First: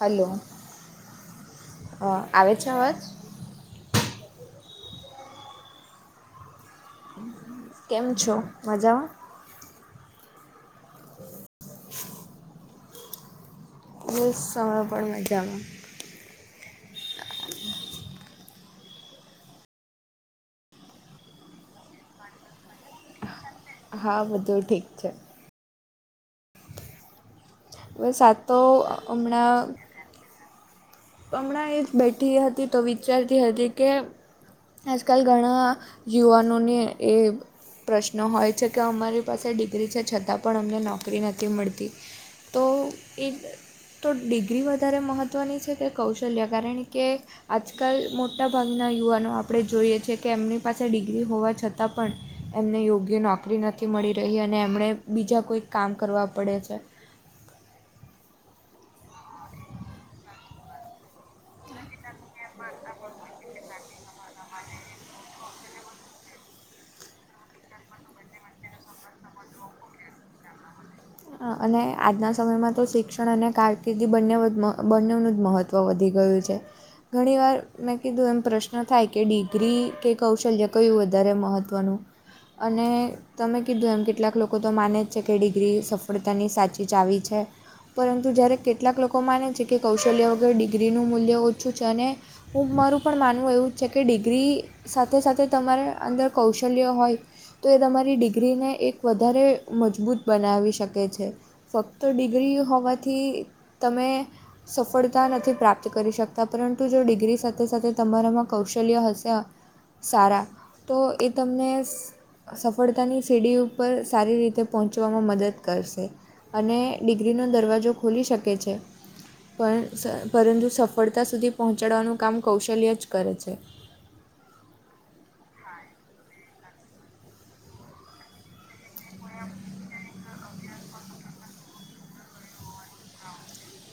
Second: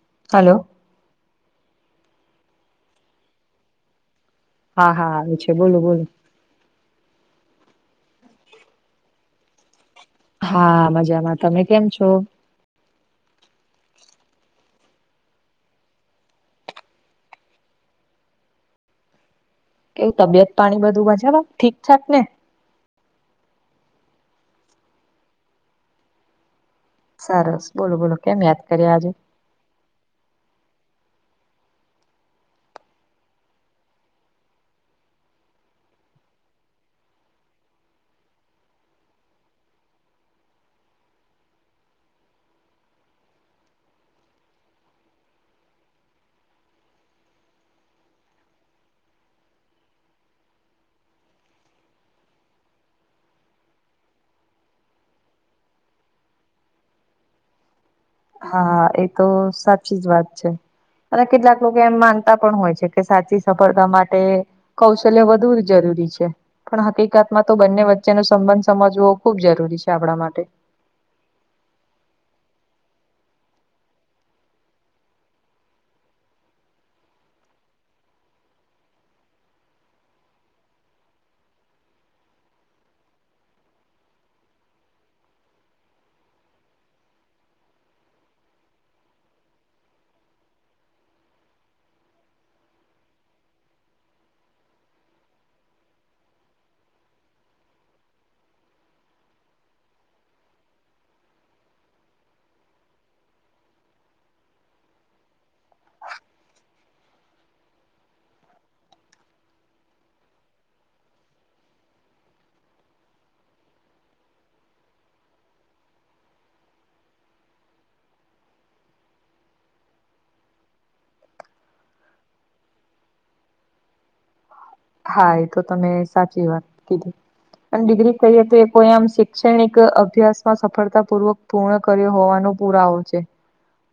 Hello અ આવે છે અવાજ? હા હા આવે છે બોલો બોલો. કેમ છો? મજા હા મજામાં તમે કેમ છો? બસ અમે પણ મજામાં. કેવું તબિયત પાણી બધું મજામા? ઠીકઠાક ને? હા બધું ઠીક છે. સરસ બોલો બોલો કેમ યાદ કર્યા આજે? ના હમણાં એ જ બેઠી હતી તો વિચારતી હતી કે આજકાલ ઘણા યુવાનોને એ પ્રશ્નો હોય છે કે અમારી પાસે ડિગ્રી છે છતાં પણ અમને નોકરી નથી મળતી. તો એ તો ડિગ્રી વધારે મહત્ત્વની છે કે કૌશલ્ય કારણ કે આજકાલ મોટાભાગના યુવાનો આપણે જોઈએ છે કે એમની પાસે ડિગ્રી હોવા છતાં પણ એમને યોગ્ય નોકરી નથી મળી રહી અને એમણે બીજા કોઈક કામ કરવા પડે છે. હા એ તો સાચી જ વાત છે અને કેટલાક લોકો એમ માન તા પણ હોય છે કે સાચી સફળતા માટે કૌશલ્ય વધુ જ જરૂરી છે. પણ હકીકતમાં તો બંને વચ્ચેનો સંબંધ સમજવો ખૂબ જરૂરી છે આપણા માટે. અને આજના સમયમાં તો શિક્ષણ અને કારકિર્દી બંને બંનેવનું જ મહત્ત્વ તો વધી ગયું છે. ઘણી વાર મેં કીધું એમ પ્રશ્ન થાય કે ડિગ્રી કે કૌશલ્ય કયું વધારે મહત્ત્વનું? અને તમે કીધું એમ કેટલાક લોકો તો માને જ છે કે ડિગ્રી સફ સફળતાની સાચી ચાવી છે. પરંતુ જ્યારે કેટલાક લોકો માને છે કે કૌશલ્ય વગર ડિગ્રીનું મૂલ્ય ઓછું છે અને હું મારું પણ માનવું એવું જ છે કે ડિગ્રી સાથે સાથે તમારે અંદર કૌશલ્યો હોય તો એ તમારી ડિગ્રીને એક વધારે મજબૂત બનાવી શક શકે છે ફક્ત ડિગ્રી હોવાથી તમે સફળતા નથી પ્રાપ્ત કરી શકતા પરંતુ જો ડિગ્રી સાથે સાથે તમારામાં કૌશલ્ય હશે અ સારા તો એ તમને સફળતાની સીડી ઉપર સારી રીતે પહોંચવામાં મદદ કરશે અને ડિગ્રીનો દરવાજો ખુલી શકે છે. પણ સ પરંતુ સફળતા સુધી પહોંચાડવાનું કામ કૌશલ્ય જ કરે છે. હા એ તો તમે સાચી વાત કીધી. આન ડિગ્રી કરીએ તો એ કોઈ આમ શૈક્ષણિક અભ્યાસમાં સફળતાપૂર્વક પૂર્ણ કર્યો હોવાનો પુરાવો છે.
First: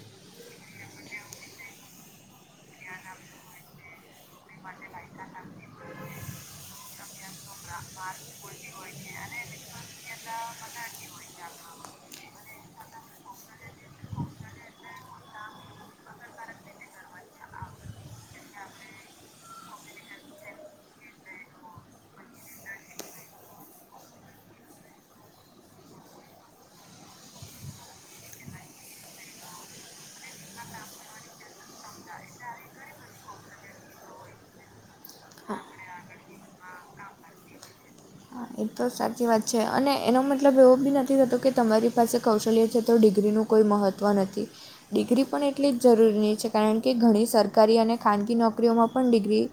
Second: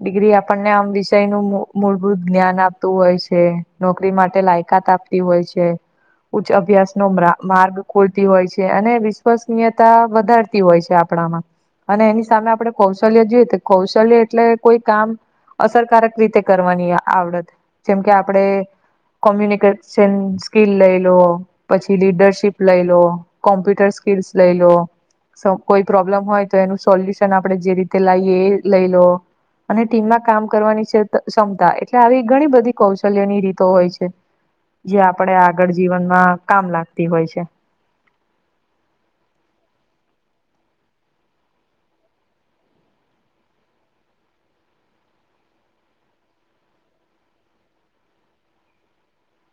ડિગ્રી આપણને આમ વિષયનું મુ મૂળભૂત જ્ઞાન આપતું હોય છે. નોકરી માટે લાયકાત આપતી હોય છે. ઉચ્ચ અભ્યાસનો માં માર્ગ ખોલતી હોય છે અને વિશ્વસનીયતા વધારતી હોય છે આપણામાં. અને એની સામે આપડે કૌશલ્ય જોઈએ તો કૌશલ્ય એટલે કોઈ કામ અસરકારક રીતે કરવાની આવડત જેમ કે આપડે કોમ્યુનિકેશન સ્કીલ લઈ લો પછી લીડરશીપ લઈ લો કોમ્પ્યુટર સ્કીલસ લઈ લો કોઈ પ્રોબ્લેમ હોય તો એનું સોલ્યુશન આપડણે જે રીતે લઈએ એ લઈ લો અને ટીમમાં કામ કરવાની છે ક્ષમતા એટલે આવી ઘણી બધી કૌશલ્યની રીતો હોય છે જે આપડે હા આગળ જીવનમાં કામ લાગતી હોય છે હા એ તો સાચી વાત છે અને એનો મતલબ એવો બી નથી થતો કે તમારી પાસે કૌશલ્ય છે તો ડિગ્રીનું કોઈ મહત્ત્વ નથી ડિગ્રી પણ એટલી જ જરૂરીની છે કારણ કે ઘણી સરકારી અને ખાનગી નોકરીઓમાં પણ ડિગ્રી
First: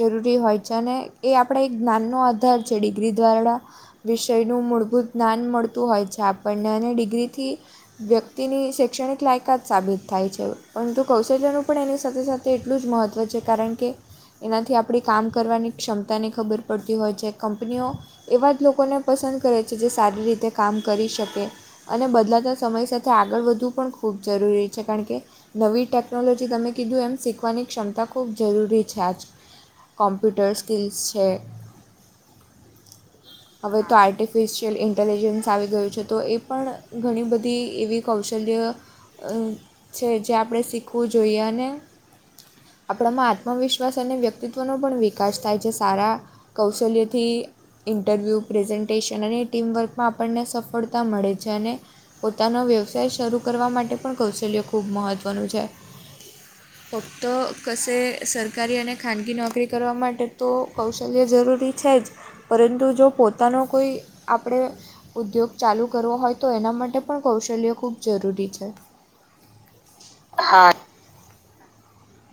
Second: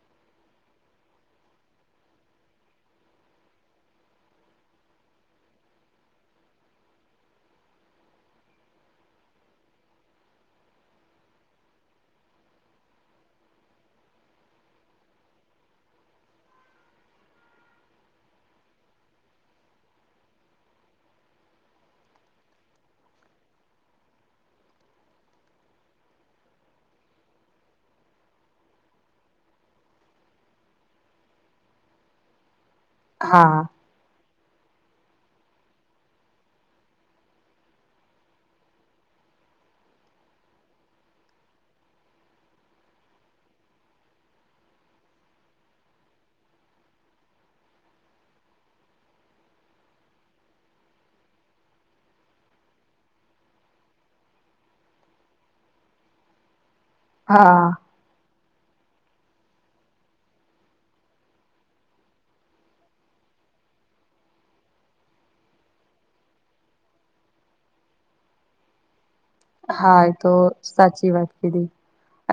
જરૂરી હોય છે અને એ આપણા એક જ્ઞાનનો આધાર છે ડિગ્રી દ્વારા વિષયનું મૂળભૂત જ્ઞાન મળતું હોય છે આપણને અને ડિગ્રીથી વ્યક્તિની શૈક્ષણિક લાયકાત સાબિત થાય છે પરંતુ કૌશલ્યનું પણ એની સાથે સાથે તે એટલું જ મહત્ત્વ છે કારણ કે એનાથી આપણી કામ કરવાની ક્ષમતાને ખબર પડતી હોય છે કં કંપનીઓ એવા જ લોકોને પસંદ કરે છે જે સારી રીતે કામ કરી શકે અને બદલાતા સમય સાથે આગળ વધવું પણ ખૂબ જરૂરી છે કારણ કે નવી ટેકનોલોજી તમે કીધું એમ શીખવાની ક્ષમતા ખૂબ જરૂરી છે આજ કોમ્પ્યુટર સ્કિલ્સ છે હા હવે તો આર્ટિફિશિયલ ઇન્ટેલિજન્સ આવી ગયું છે તો એ પણ ઘણી બધી એવી કૌશલ્ય છે જે આપણે શીખવું જોઈએ અને આપણામાં આત્મવિશ્વાસ અને વ્યક્તિત્વનો પણ વિકાસ થાય છે સારા કૌશલ્ય થી ઇન્ટરવ્યૂ પ્રેઝન્ટેશન અને એ ટીમવર્કમાં આપણને સફળતા મળે છે અને પોતાનો વ્યવસાય શરૂ કરવા માટે પણ કૌશલ્ય ખૂબ મહત્ત્વનું છે હમ્મ ફક્ત કશે સરકારી અને ખાનગી નોકરી કરવા માટે તો કૌશલ્ય જરૂરી છે જ પરંતુ જો પોતાનો કોઈ આપણે ઉદ્યોગ ચાલુ કરવો હોય તો એના માટે પણ કૌશલ્ય ખૂબ જરૂરી છે હા તો સાચી વાત કીધી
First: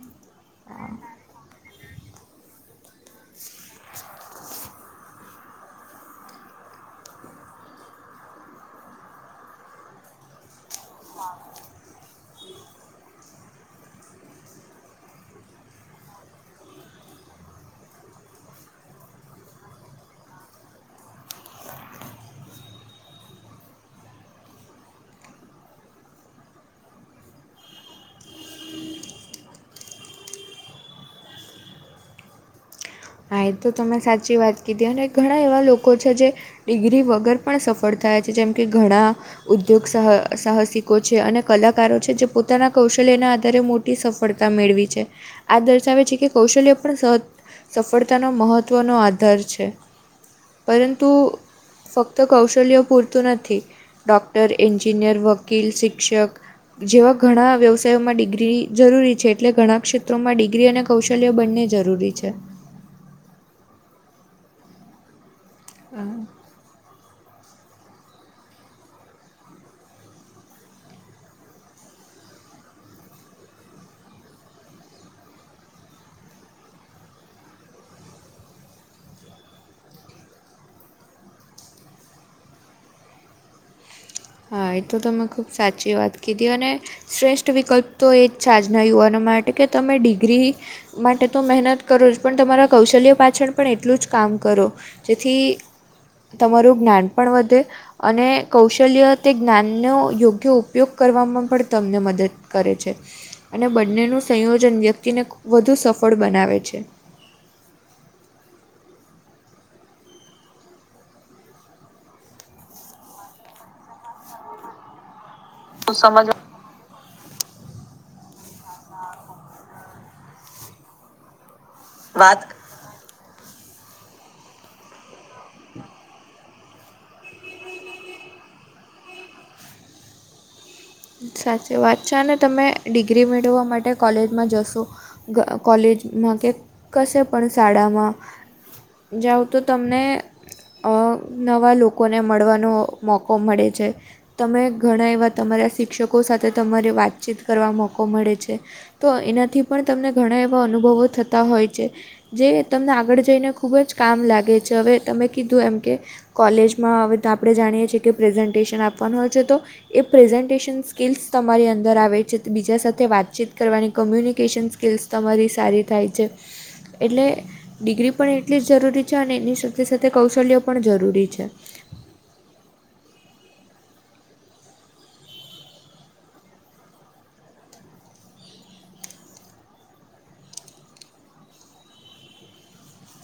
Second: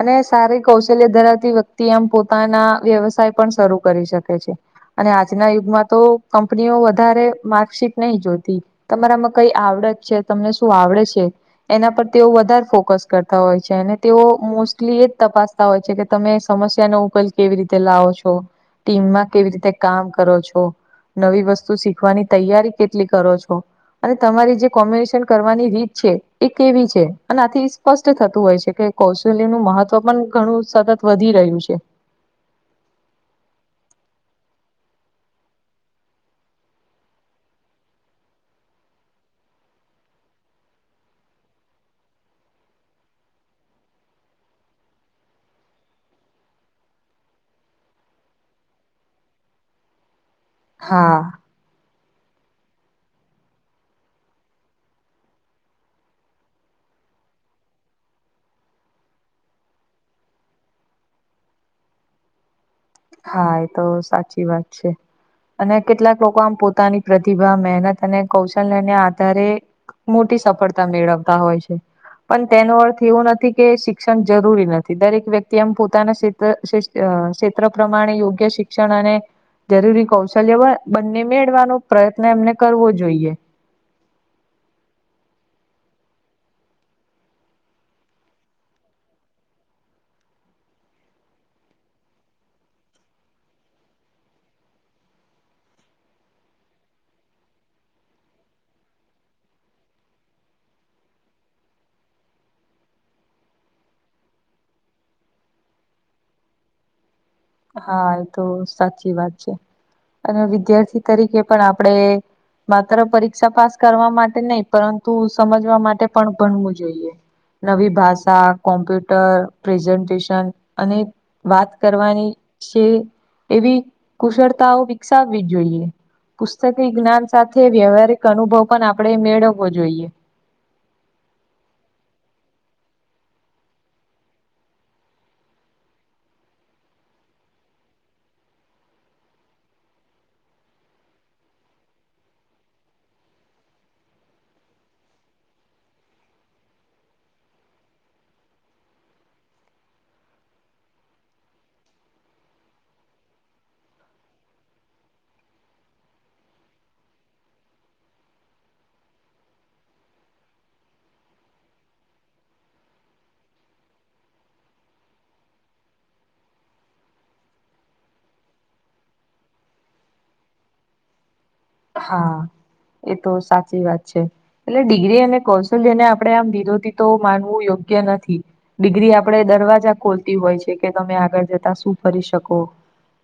અને સારી કૌશલ્ય ધરાવતી વ્યક્તિ એમ પોતાના વ્યવસાય પણ શરૂ કરી શકે છે અને આજના યુગમાં તો કંપનીઓ વધારે માર્કશીટ નહી જોતી તમારામાં કઈ આવડત છે તમને શું આવડે છે એના પર તેઓ વધારે ફોકસ કરતા હોય છે અને તેઓ મોસ્ટલી એ જ તપાસતા હોય છે કે તમે સમસ્યા નો ઉકેલ કેવી રીતે લાવો છો ટીમમાં કેવી રીતે કામ કરો છો નવી વસ્તુ શીખવાની તૈયારી કેટલી કરો છો અને તમારી જે કોમ્બિનેશન કરવાની રીત છે એ કેવી છે અને આથી સ્પષ્ટ થતું હોય છે કે કૌશલ્ય નું મહત્વ પણ ઘણું સતત વધી રહ્યું છે હા એ તો તમે સાચી વાત કીધી અને ઘણા એવા લોકો છે જે ડિગ્રી વગર પણ સફળ થાય છે જેમ કે ઘણા ઉદ્યોગહ સાહસિકો છે અને કલાકારો છે જે પોતાના કૌશલ્ય ના આધારે સફળતા મેળવી છે આ દર્શાવે છે કે કૌશલ્ય પણ સ સફળતાનો મહત્ત્વનો આધાર છે પરંતુ હા ફક્ત કૌશલ્યો પૂરતું નથી ડૉક્ટર એન્જિનિયર વકીલ શિક્ષક જેવા ઘણા વ્યવસાયોમાં ડિગ્રી જરૂરી છે એટલે ઘણા ક્ષેત્રોમાં ડિગ્રી અને કૌશલ્ય બનને જરૂરી છે હા એ તો સાચી વાત છે અને કેટલાક લોકો આમ પોતાની પ્રતિભા મહેનત અને કૌશલ્યને આધારે મોટી સફળતા મેળવતા હોય છે પણ તેનો અર્થ એવો નથી કે શિક્ષણ જરૂરી નથી દરેક વ્યક્તિ એમ પોતાના ક્ષે અ ક્ષેત્ર પ્રમાણે યોગ્ય શિક્ષણ અને જરૂરી કૌશલ્ય બંને મેળવાનો પ્રયત્ન એમને કરવો જોઈએ હા એ તો ત મેં ખૂબ સાચી વાત કીધી અને શ્રેષ્ઠ વિકલ્પ તો એ જ છે આજના યુવાનો માટે કે તમે ડિગ્રી માટે તો મહેનત કરો જ પણ તમારા કૌશલ્ય પાછળ પણ એટલું જ કામ કરો. જેથી તમારું જ્ઞાન પણ વધે અને કૌશલ્ય તે જ્ઞાનનો યોગ્ય ઉપયોગ કરવામાં પણ તમને મદદ કરે છે. અને બંનેનું સંયોજન વ્યક્તિને વધુ સફળ બનાવે છે. હા એ તો સાચી વાત છે. અને વિદ્યાર્થી તરીકે પણ આપડે માત્ર પરીક્ષા પાસ કરવા માટે નહી પરંતુ સમજવા માટે પણ ભનવું જોઈએ. નવી ભાષા, કોમ્પ્યુટર, પ્રેઝન્ટેશન અને વાત કરવાની છે એવી કુશળતાઓ વિકસાવવી જોઈએ. પુસ્તક જ્ઞાન સાથે વ્યવહારિક અનુભવ પણ આપણે મેળવવો જોઈએ. સાચી વાત છે, અને તમે ડિગ્રી મેળવવા માટે કોલેજમાં જશો કોલેજમાં કે કશે પણ શાળામાં જાવં તો તમને નવા લોકોને મળવાનો મોકો મળે છે. તમે ઘણા એવા તમારા શિક્ષકો સાથે તમારી વાતચીત કરવા મોકો મળે છે. તો એનાથી પણ તમને ઘણા એવા અનુભવો થતા હોય છે. જે તમને આગળ જઈને ખુબ જ કામ લાગે છે. હવે તમે કીધું એમ કે કોલેજમાં હવે આપણે જાણીએ છીએ કે પ્રેઝન્ટેશન આપવાનું હોય છે. તો એ પ્રેઝન્ટેશન સ્કિલ્સ તમારી અંદર આવે છે. બીજા સાથે વાતચીત કરવાની કમ્યુનિકેશન સ્કિલ્સ તમારી સારી થાય છે, એટલે ડિગ્રી પણ એટલી જ જરૂરી છે અને એની સાથે સાથે કૌશલ્ય પણ જરૂરી છે. હા, એ તો સાચી વાત છે. એટલે ડિગ્રી અને કૌશલ્યને આપણે આમ વિરોધી તો માનવું યોગ્ય નથી. ડિગ્રી આપડ દરવાજા ખોલતી હોય છે કે તમે આગળ જતા શું ફરી શકો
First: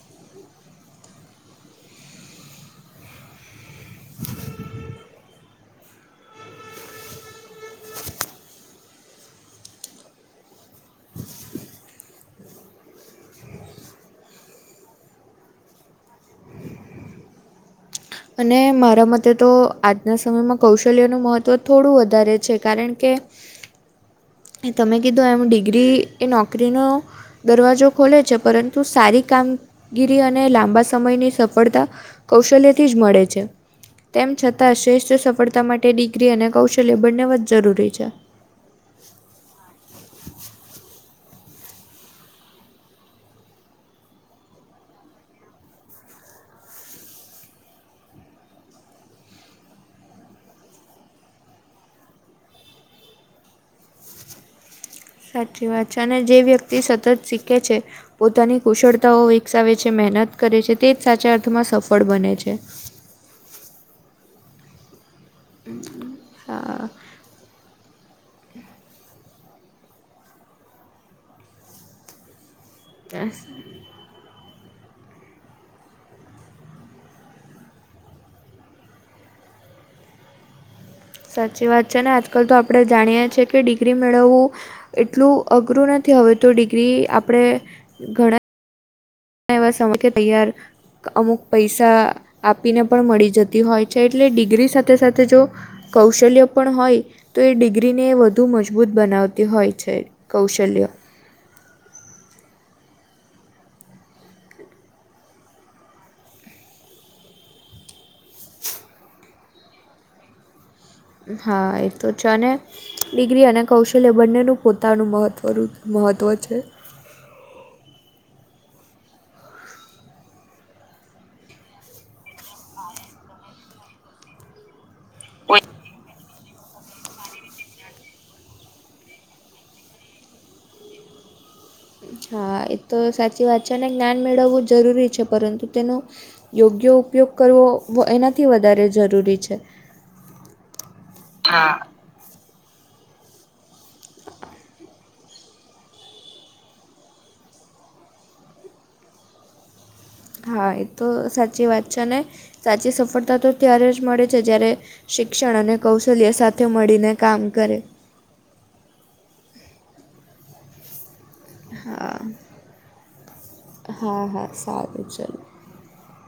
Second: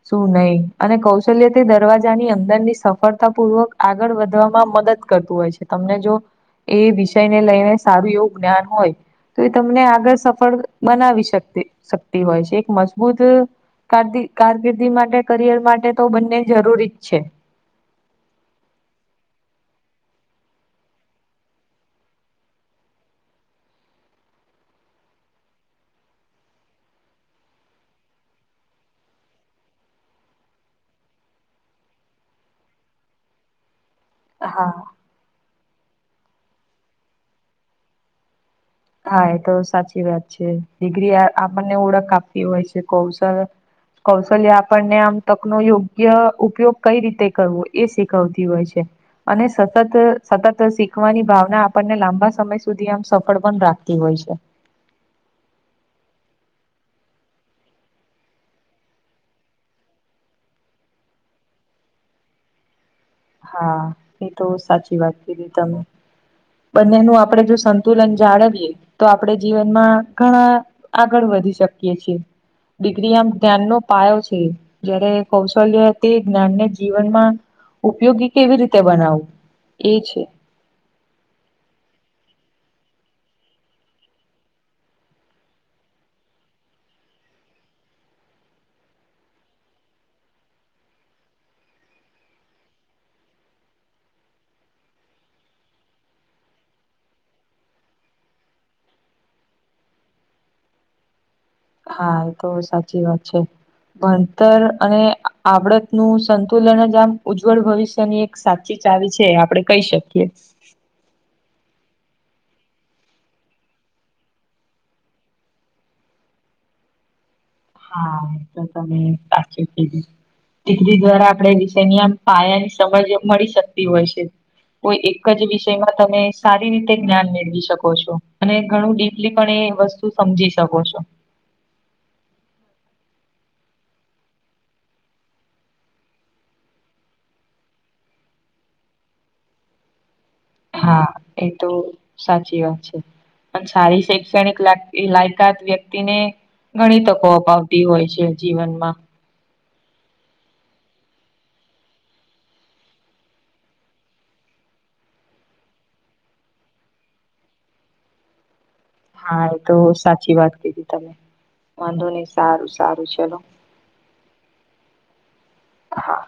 શું નહી અને કૌશલ્ય તે દરવાજા ની અંદર ની સફ સફળતાપૂર્વક આગળ વધવામાં મદદ કરતું હોય છે તમને જો એ વિષય ને લઈને સારું એવું જ્ઞાન હોય તો એ તમને આગળ સફળ બનાવી શક શકતી હોય છે. એક મજબૂત કાર કારકિર્દી માટે કરિયર માટે તો બંને જરૂરી જ છે. અને મારા મતે તો આજના સમયમાં કૌશલ્યનું મહત્ત્વ થોડું વધારે છે કારણ કે એ તમે કીધું એમ ડિગ્રી એ નોકરીનો દરવાજો ખોલે છે પરંતુ સારી કામગીરી અને લાંબા સમયની સફળતા કૌશલ્યથી જ મળે છે. તેમ હા છતાં શ્રેષ્ઠ સફળતા માટે ડિગ્રી અને કૌશલ્ય બંનેવ જ જરૂરી છે. હા એ તો સાચી વાત છે ડિગ્રી આપણને ઓળખ આપવી હોય છે. કૌશલ કૌશલ્ય આપણને આમ તક નો યોગ્ય ઉપયોગ કઈ રીતે કરવો એ શીખવતી હોય છે. અને સતત સતત શીખવાની ભાવના આપણને લાંબા સમય સુધી આમ સફળ પણ રાખે હોય છે. સાચી વાત છે અને જે વ્યક્તિ સતત શીખે છે પોતાની કુશળતાઓ વિકસાવે છે, મહેનત કરે છે તે જ સાચા અર્થમાં સફળ બને છે. હા એ તો સાચી વાત કીધી તમે. હા બંનેનું આપડે જો તુલન જાળવીએ તો આપણે જીવનમાં ઘણા આગળ વધી શકીએ છીએ. ડિગ્રી આમ જ્ઞાનનો પાયો છે, જયારે કૌશલ્ય તે જ્ઞાનને જીવનમાં ઉપયોગી કેવી રીતે બનાવવું? એ છે. સાચી વાત છે ને આજકાલ તો આપણે જાણીએ છીએ કે ડિગ્રી મેળવવું એટલું અઘરું નથી હવે તો ડિગ્રી આપણે ઘણા [unintelligible] તૈયાર અમુક પૈસા આપીને પણ મળી જતી હોય છે એટલે ડિગ્રી સાથે સાથે જો કૌશલ્ય પણ હોય તો એ ડિગ્રીને વધુ મજબૂત બનાવતી હોય છે કૌશલ્ય. હા એ તો સાચી વાત છે. ભણતર અને આવડત નું સંતુલન જ આમ ઉજ્જવળ ભવિષ્યની એક સાચી ચાવી છે આપડે કહી શકીએ. હા એ તો છ ને. ડિગ્રી અને કૌશલ્ય બંનેનું પોતાનું મહત્વનું મહત્ત્વ છે. હા એ તો તમે સાચું કીધું. ડિગ્રી દ્વારા આપડે વિષય ની આમ પાયાની સમજ મળી શકતી હોય છે. કોઈ એક જ વિષયમાં તમે સારી રીતે જ્ઞાન મેળવી શકો છો અને ઘણું ડીપલી પણ એ વસ્તુ સમજી શકો છો. હા એ તો સાચી વાત છે અને જ્ઞાન મેળવવું જરૂરી છે પરંતુ તેનું યોગ્ય ઉપયોગ કરવો વ એનાથી વધારે જરૂરી છે. હા એ તો સાચી વાત છે. પન સારી શૈક્ષણિક લાગતી લાયકાત વ્ય ક્તિ ને ઘણી તકો અપાવતી હોય છે જીવનમાં. હા એ તો સાચી વાત છે ને સાચી સફળતા તો ત્યારે જ મળે છે જ્યારે શિક્ષણ અને કૌશલ્ય સાથે મળીને કામ કરે. હા એ તો સાચી વાત કીધી તમે. વાંધો હા નહી સારું સારું ચલો હા હા સારું ચલો. હા.